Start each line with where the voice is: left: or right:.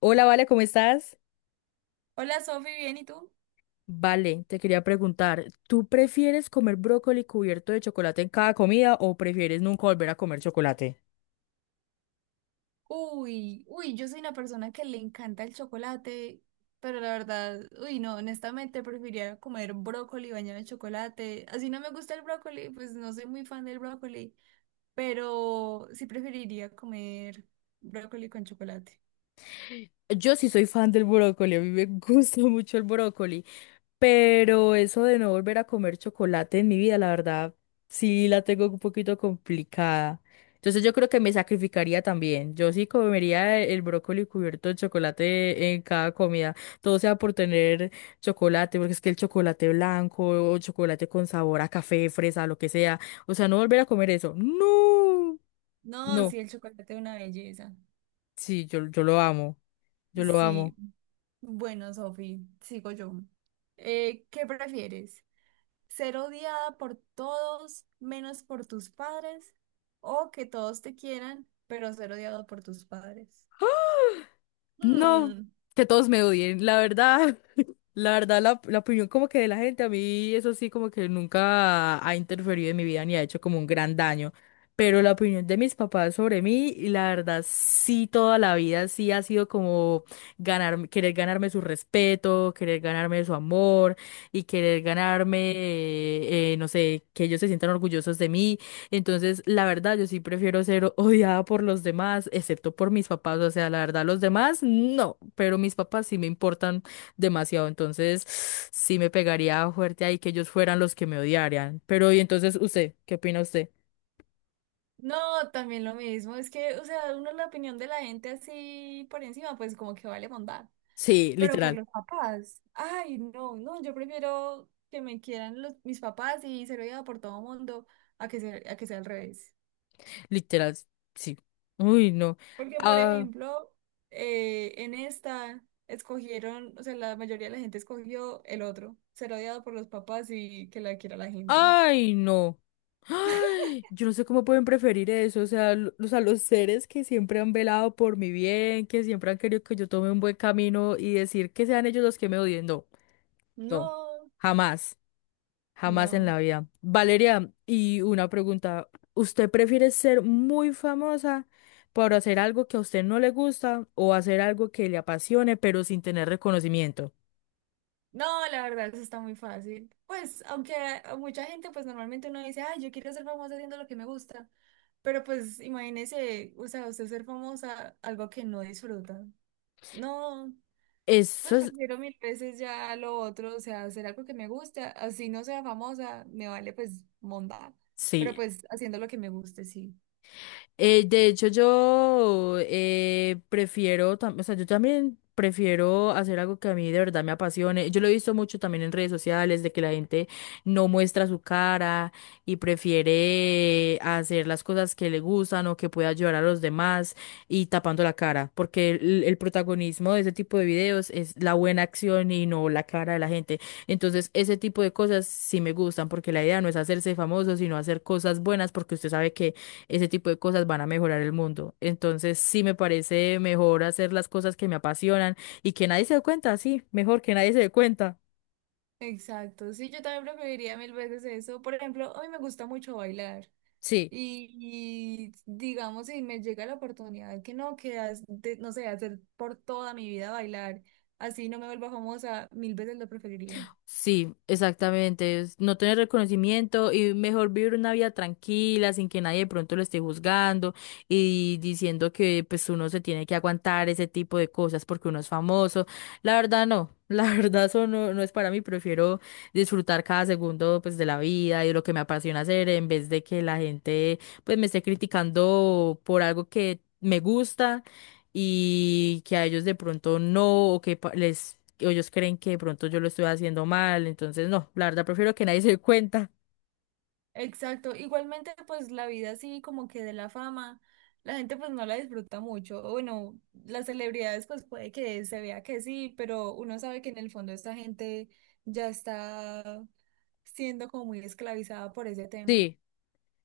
left: Hola, Vale, ¿cómo estás?
right: Hola Sofi, ¿bien y tú?
left: Vale, te quería preguntar, ¿tú prefieres comer brócoli cubierto de chocolate en cada comida o prefieres nunca volver a comer chocolate?
right: Uy, uy, yo soy una persona que le encanta el chocolate, pero la verdad, uy, no, honestamente preferiría comer brócoli bañado en chocolate. Así no me gusta el brócoli, pues no soy muy fan del brócoli, pero sí preferiría comer brócoli con chocolate.
left: Yo sí soy fan del brócoli, a mí me gusta mucho el brócoli, pero eso de no volver a comer chocolate en mi vida, la verdad, sí la tengo un poquito complicada. Entonces yo creo que me sacrificaría también. Yo sí comería el brócoli cubierto de chocolate en cada comida. Todo sea por tener chocolate, porque es que el chocolate blanco o chocolate con sabor a café, fresa, lo que sea. O sea, no volver a comer eso. No,
right: No,
left: no.
right: sí, el chocolate es una belleza.
left: Sí, yo lo amo. Yo lo
right: Sí,
left: amo.
right: bueno, Sofi, sigo yo. ¿Qué prefieres? Ser odiada por todos menos por tus padres o que todos te quieran, pero ser odiado por tus padres.
left: No,
right: Hmm.
left: que todos me odien, la verdad, la verdad, la opinión como que de la gente, a mí eso sí como que nunca ha interferido en mi vida ni ha hecho como un gran daño, pero la opinión de mis papás sobre mí, y la verdad, sí, toda la vida sí ha sido como ganar, querer ganarme su respeto, querer ganarme su amor y querer ganarme, no sé, que ellos se sientan orgullosos de mí. Entonces, la verdad, yo sí prefiero ser odiada por los demás, excepto por mis papás. O sea, la verdad, los demás no, pero mis papás sí me importan demasiado. Entonces, sí me pegaría fuerte ahí que ellos fueran los que me odiarían. Pero, y entonces, usted, ¿qué opina usted?
right: No, también lo mismo, es que, o sea, uno la opinión de la gente así por encima, pues como que vale bondad,
left: Sí,
right: pero por
left: literal,
right: los papás, ay, no, no, yo prefiero que me quieran los, mis papás y ser odiada por todo mundo a que sea al revés.
left: literal, sí. Uy, no.
right: Porque, por
left: Ah,
right: ejemplo, en esta escogieron, o sea, la mayoría de la gente escogió el otro, ser odiado por los papás y que la quiera la gente.
left: ay, no. Ay, yo no sé cómo pueden preferir eso. O sea, o sea, los seres que siempre han velado por mi bien, que siempre han querido que yo tome un buen camino y decir que sean ellos los que me odien. No, no.
right: No,
left: Jamás. Jamás en
right: no.
left: la vida. Valeria, y una pregunta. ¿Usted prefiere ser muy famosa por hacer algo que a usted no le gusta o hacer algo que le apasione pero sin tener reconocimiento?
right: No, la verdad, eso está muy fácil. Pues, aunque a mucha gente, pues normalmente uno dice, ay, yo quiero ser famosa haciendo lo que me gusta. Pero pues imagínese, o sea, usted ser famosa, algo que no disfruta. No.
left: Eso
right: Pues
left: es,
right: prefiero mil veces ya lo otro, o sea, hacer algo que me gusta, así no sea famosa, me vale pues monda, pero
left: sí.
right: pues haciendo lo que me guste, sí.
left: De hecho, yo prefiero, o sea, yo también prefiero hacer algo que a mí de verdad me apasione. Yo lo he visto mucho también en redes sociales, de que la gente no muestra su cara y prefiere hacer las cosas que le gustan o que pueda ayudar a los demás y tapando la cara, porque el protagonismo de ese tipo de videos es la buena acción y no la cara de la gente. Entonces, ese tipo de cosas sí me gustan, porque la idea no es hacerse famoso, sino hacer cosas buenas, porque usted sabe que ese tipo de cosas van a mejorar el mundo. Entonces, sí me parece mejor hacer las cosas que me apasionan y que nadie se dé cuenta, sí, mejor que nadie se dé cuenta.
right: Exacto, sí, yo también preferiría mil veces eso. Por ejemplo, a mí me gusta mucho bailar
left: Sí.
right: digamos, si me llega la oportunidad que no, que no sé, hacer por toda mi vida bailar, así no me vuelva famosa, mil veces lo preferiría.
left: Sí, exactamente. Es no tener reconocimiento y mejor vivir una vida tranquila, sin que nadie de pronto lo esté juzgando y diciendo que pues uno se tiene que aguantar ese tipo de cosas porque uno es famoso. La verdad no, la verdad eso no, no es para mí. Prefiero disfrutar cada segundo pues de la vida y de lo que me apasiona hacer en vez de que la gente pues me esté criticando por algo que me gusta y que a ellos de pronto no, o que o ellos creen que de pronto yo lo estoy haciendo mal, entonces no, la verdad prefiero que nadie se dé cuenta.
right: Exacto, igualmente pues la vida así como que de la fama, la gente pues no la disfruta mucho, o bueno, las celebridades pues puede que se vea que sí, pero uno sabe que en el fondo esta gente ya está siendo como muy esclavizada por ese tema.
left: Sí,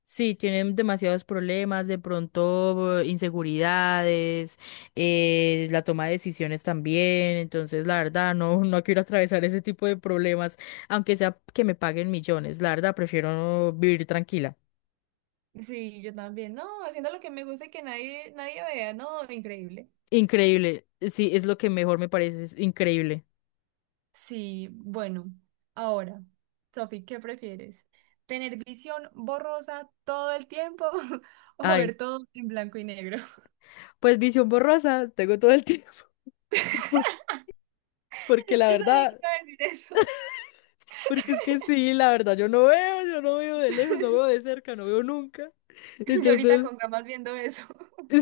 left: sí, tienen demasiados problemas, de pronto inseguridades, la toma de decisiones también, entonces la verdad no, no quiero atravesar ese tipo de problemas, aunque sea que me paguen millones, la verdad prefiero vivir tranquila.
right: Sí, yo también, no, haciendo lo que me gusta y que nadie, nadie vea, no, increíble.
left: Increíble, sí, es lo que mejor me parece, es increíble.
right: Sí, bueno, ahora, Sofi, ¿qué prefieres? ¿Tener visión borrosa todo el tiempo o
left: Ay,
right: ver todo en blanco y negro?
left: pues visión borrosa, tengo todo el tiempo. Por- Porque la
right: Yo sabía que
left: verdad,
right: iba a decir eso.
left: porque es que sí, la verdad, yo no veo de lejos, no veo de cerca, no veo nunca.
right: Yo ahorita
left: Entonces,
right: con gafas viendo eso.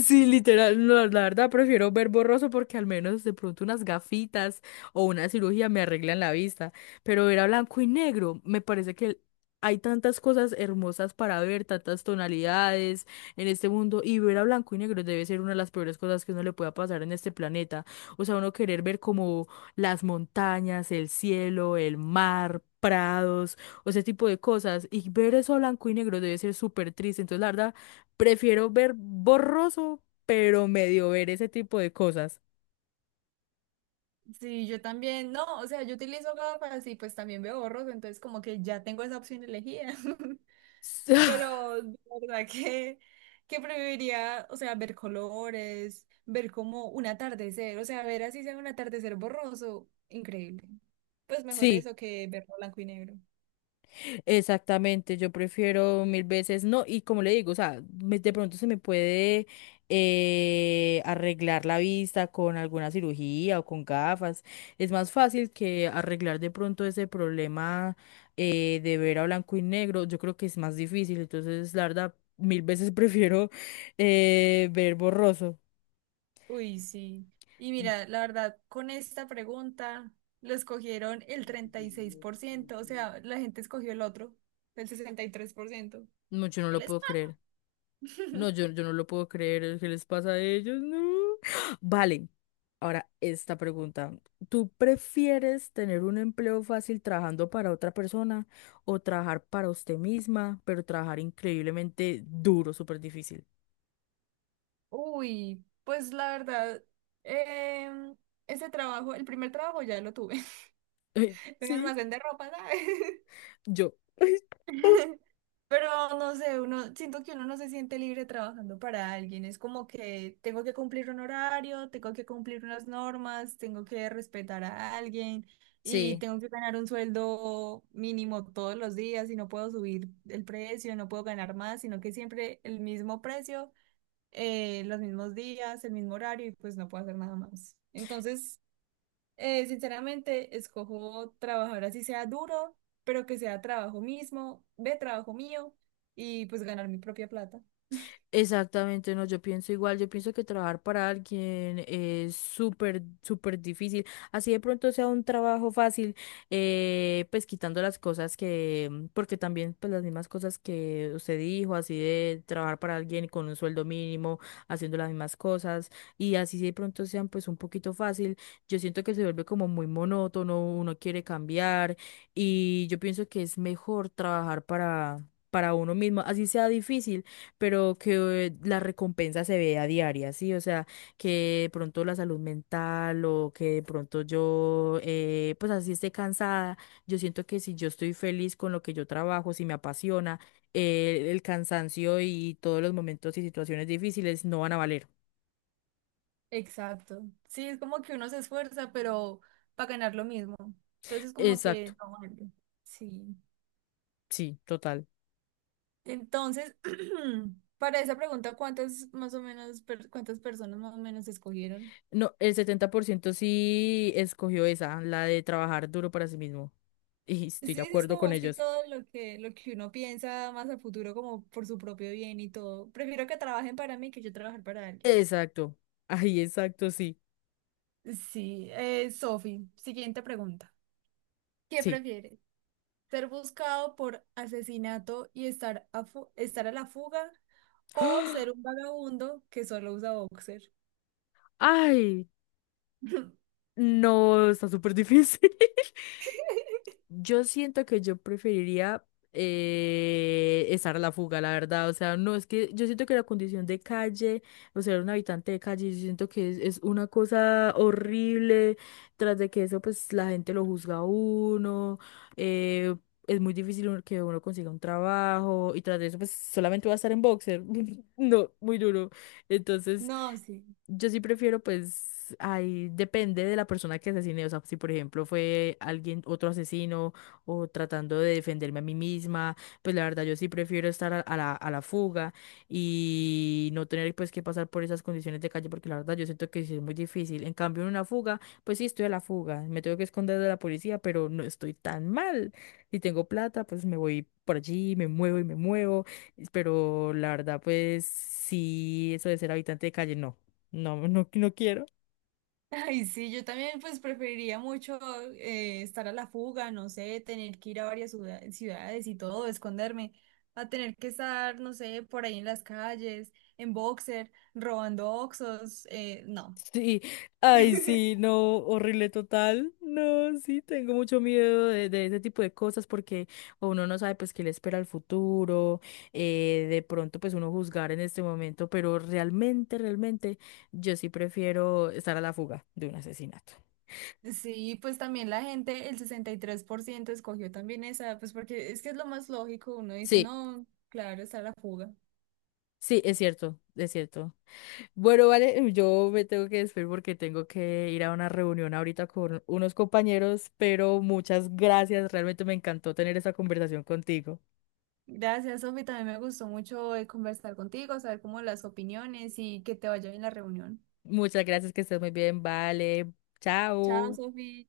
left: sí, literal, no, la verdad prefiero ver borroso porque al menos de pronto unas gafitas o una cirugía me arreglan la vista, pero ver a blanco y negro, me parece que hay tantas cosas hermosas para ver, tantas tonalidades en este mundo y ver a blanco y negro debe ser una de las peores cosas que uno le pueda pasar en este planeta. O sea, uno querer ver como las montañas, el cielo, el mar, prados o ese tipo de cosas y ver eso a blanco y negro debe ser súper triste, entonces la verdad prefiero ver borroso, pero medio ver ese tipo de cosas.
right: Sí, yo también, no, o sea, yo utilizo gafas y pues también veo borroso entonces como que ya tengo esa opción elegida. Pero de verdad que, preferiría, o sea, ver colores, ver como un atardecer, o sea, ver así sea un atardecer borroso, increíble. Pues mejor
left: Sí,
right: eso que verlo blanco y negro.
left: exactamente. Yo prefiero mil veces no. Y como le digo, o sea, de pronto se me puede arreglar la vista con alguna cirugía o con gafas. Es más fácil que arreglar de pronto ese problema de ver a blanco y negro. Yo creo que es más difícil. Entonces, la verdad, mil veces prefiero ver borroso.
right: Uy, sí. Y mira, la verdad, con esta pregunta lo escogieron el 36%, o sea, la gente escogió el otro, el 63%.
left: No, yo no
right: El
left: lo
right: es-
left: puedo creer. No, yo, yo no lo puedo creer. ¿Qué les pasa a ellos? No. Vale. Ahora, esta pregunta. ¿Tú prefieres tener un empleo fácil trabajando para otra persona o trabajar para usted misma, pero trabajar increíblemente duro, súper difícil?
right: Uy, pues la verdad, em, ese trabajo, el primer trabajo ya lo tuve,
left: Ay,
right: en un
left: sí,
right: almacén de ropa, ¿sabes?
left: yo. Ay, oh.
right: Pero no sé, uno, siento que uno no se siente libre trabajando para alguien. Es como que tengo que cumplir un horario, tengo que cumplir unas normas, tengo que respetar a alguien y
left: Sí.
right: tengo que ganar un sueldo mínimo todos los días y no puedo subir el precio, no puedo ganar más, sino que siempre el mismo precio, los mismos días, el mismo horario y pues no puedo hacer nada más. Entonces sinceramente, escojo trabajar así sea duro, pero que sea trabajo mismo, de trabajo mío y pues ganar mi propia plata.
left: Exactamente, no, yo pienso igual, yo pienso que trabajar para alguien es súper, súper difícil. Así de pronto sea un trabajo fácil, pues quitando las cosas que, mm, porque también pues las mismas cosas que usted dijo, así de trabajar para alguien con un sueldo mínimo, haciendo las mismas cosas, y así de pronto sean pues un poquito fácil, yo siento que se vuelve como muy monótono, uno quiere cambiar, y yo pienso que es mejor trabajar para uno mismo, así sea difícil pero que la recompensa se vea diaria, ¿sí? O sea, que de pronto la salud mental o que de pronto yo, pues así esté cansada, yo siento que si yo estoy feliz con lo que yo trabajo, si me apasiona, el cansancio y todos los momentos y situaciones difíciles no van a valer.
right: Exacto. Sí, es como que uno se esfuerza, pero para ganar lo mismo. Entonces, como que
left: Exacto,
right: no vale. Sí.
left: sí, total.
right: Entonces, para esa pregunta, ¿cuántas más o menos, cuántas personas más o menos escogieron?
left: No, el 70% sí escogió esa, la de trabajar duro para sí mismo. Y
right: Sí,
left: estoy
right: sí,
left: de
right: es
left: acuerdo
right: como
left: con
right: más que
left: ellos.
right: todo lo que uno piensa más a futuro, como por su propio bien y todo. Prefiero que trabajen para mí que yo trabajar para alguien.
left: Exacto. Ay, exacto, sí.
right: Sí, Sofi, siguiente pregunta. ¿Qué
left: Sí.
right: prefieres? ¿Ser buscado por asesinato y estar a la fuga? ¿O ser un vagabundo que solo usa boxer?
left: Ay, no, está súper difícil. Yo siento que yo preferiría estar a la fuga, la verdad. O sea, no, es que yo siento que la condición de calle, o sea, un habitante de calle, yo siento que es una cosa horrible. Tras de que eso, pues la gente lo juzga a uno. eh, es muy difícil que uno consiga un trabajo. Y tras de eso, pues solamente va a estar en boxer. No, muy duro. Entonces.
right: No, sí.
left: Yo sí prefiero, pues, ahí depende de la persona que asesine. O sea, si por ejemplo fue alguien, otro asesino, o tratando de defenderme a mí misma, pues la verdad yo sí prefiero estar a a la fuga y no tener pues que pasar por esas condiciones de calle, porque la verdad yo siento que sí es muy difícil. En cambio, en una fuga, pues sí estoy a la fuga. Me tengo que esconder de la policía, pero no estoy tan mal. Si tengo plata, pues me voy por allí, me muevo y me muevo. Pero la verdad, pues sí, eso de ser habitante de calle, no. No, no, no quiero.
right: Ay, sí, yo también pues preferiría mucho estar a la fuga, no sé, tener que ir a varias ciudades y todo, esconderme, a tener que estar, no sé, por ahí en las calles, en boxer, robando oxos, no.
left: Sí, ay, sí, no, horrible total. No, sí, tengo mucho miedo de ese tipo de cosas porque uno no sabe pues qué le espera el futuro, de pronto pues uno juzgar en este momento, pero realmente, realmente yo sí prefiero estar a la fuga de un asesinato.
right: Sí, pues también la gente, el 63% escogió también esa, pues porque es que es lo más lógico, uno dice,
left: Sí,
right: no, claro, está la fuga.
left: sí, es cierto, es cierto. Bueno, vale, yo me tengo que despedir porque tengo que ir a una reunión ahorita con unos compañeros, pero muchas gracias, realmente me encantó tener esta conversación contigo.
right: Gracias, Sofi, también me gustó mucho conversar contigo, saber cómo las opiniones y que te vaya bien la reunión.
left: Muchas gracias, que estés muy bien, vale,
right: Chao,
left: chao.
right: Sofi.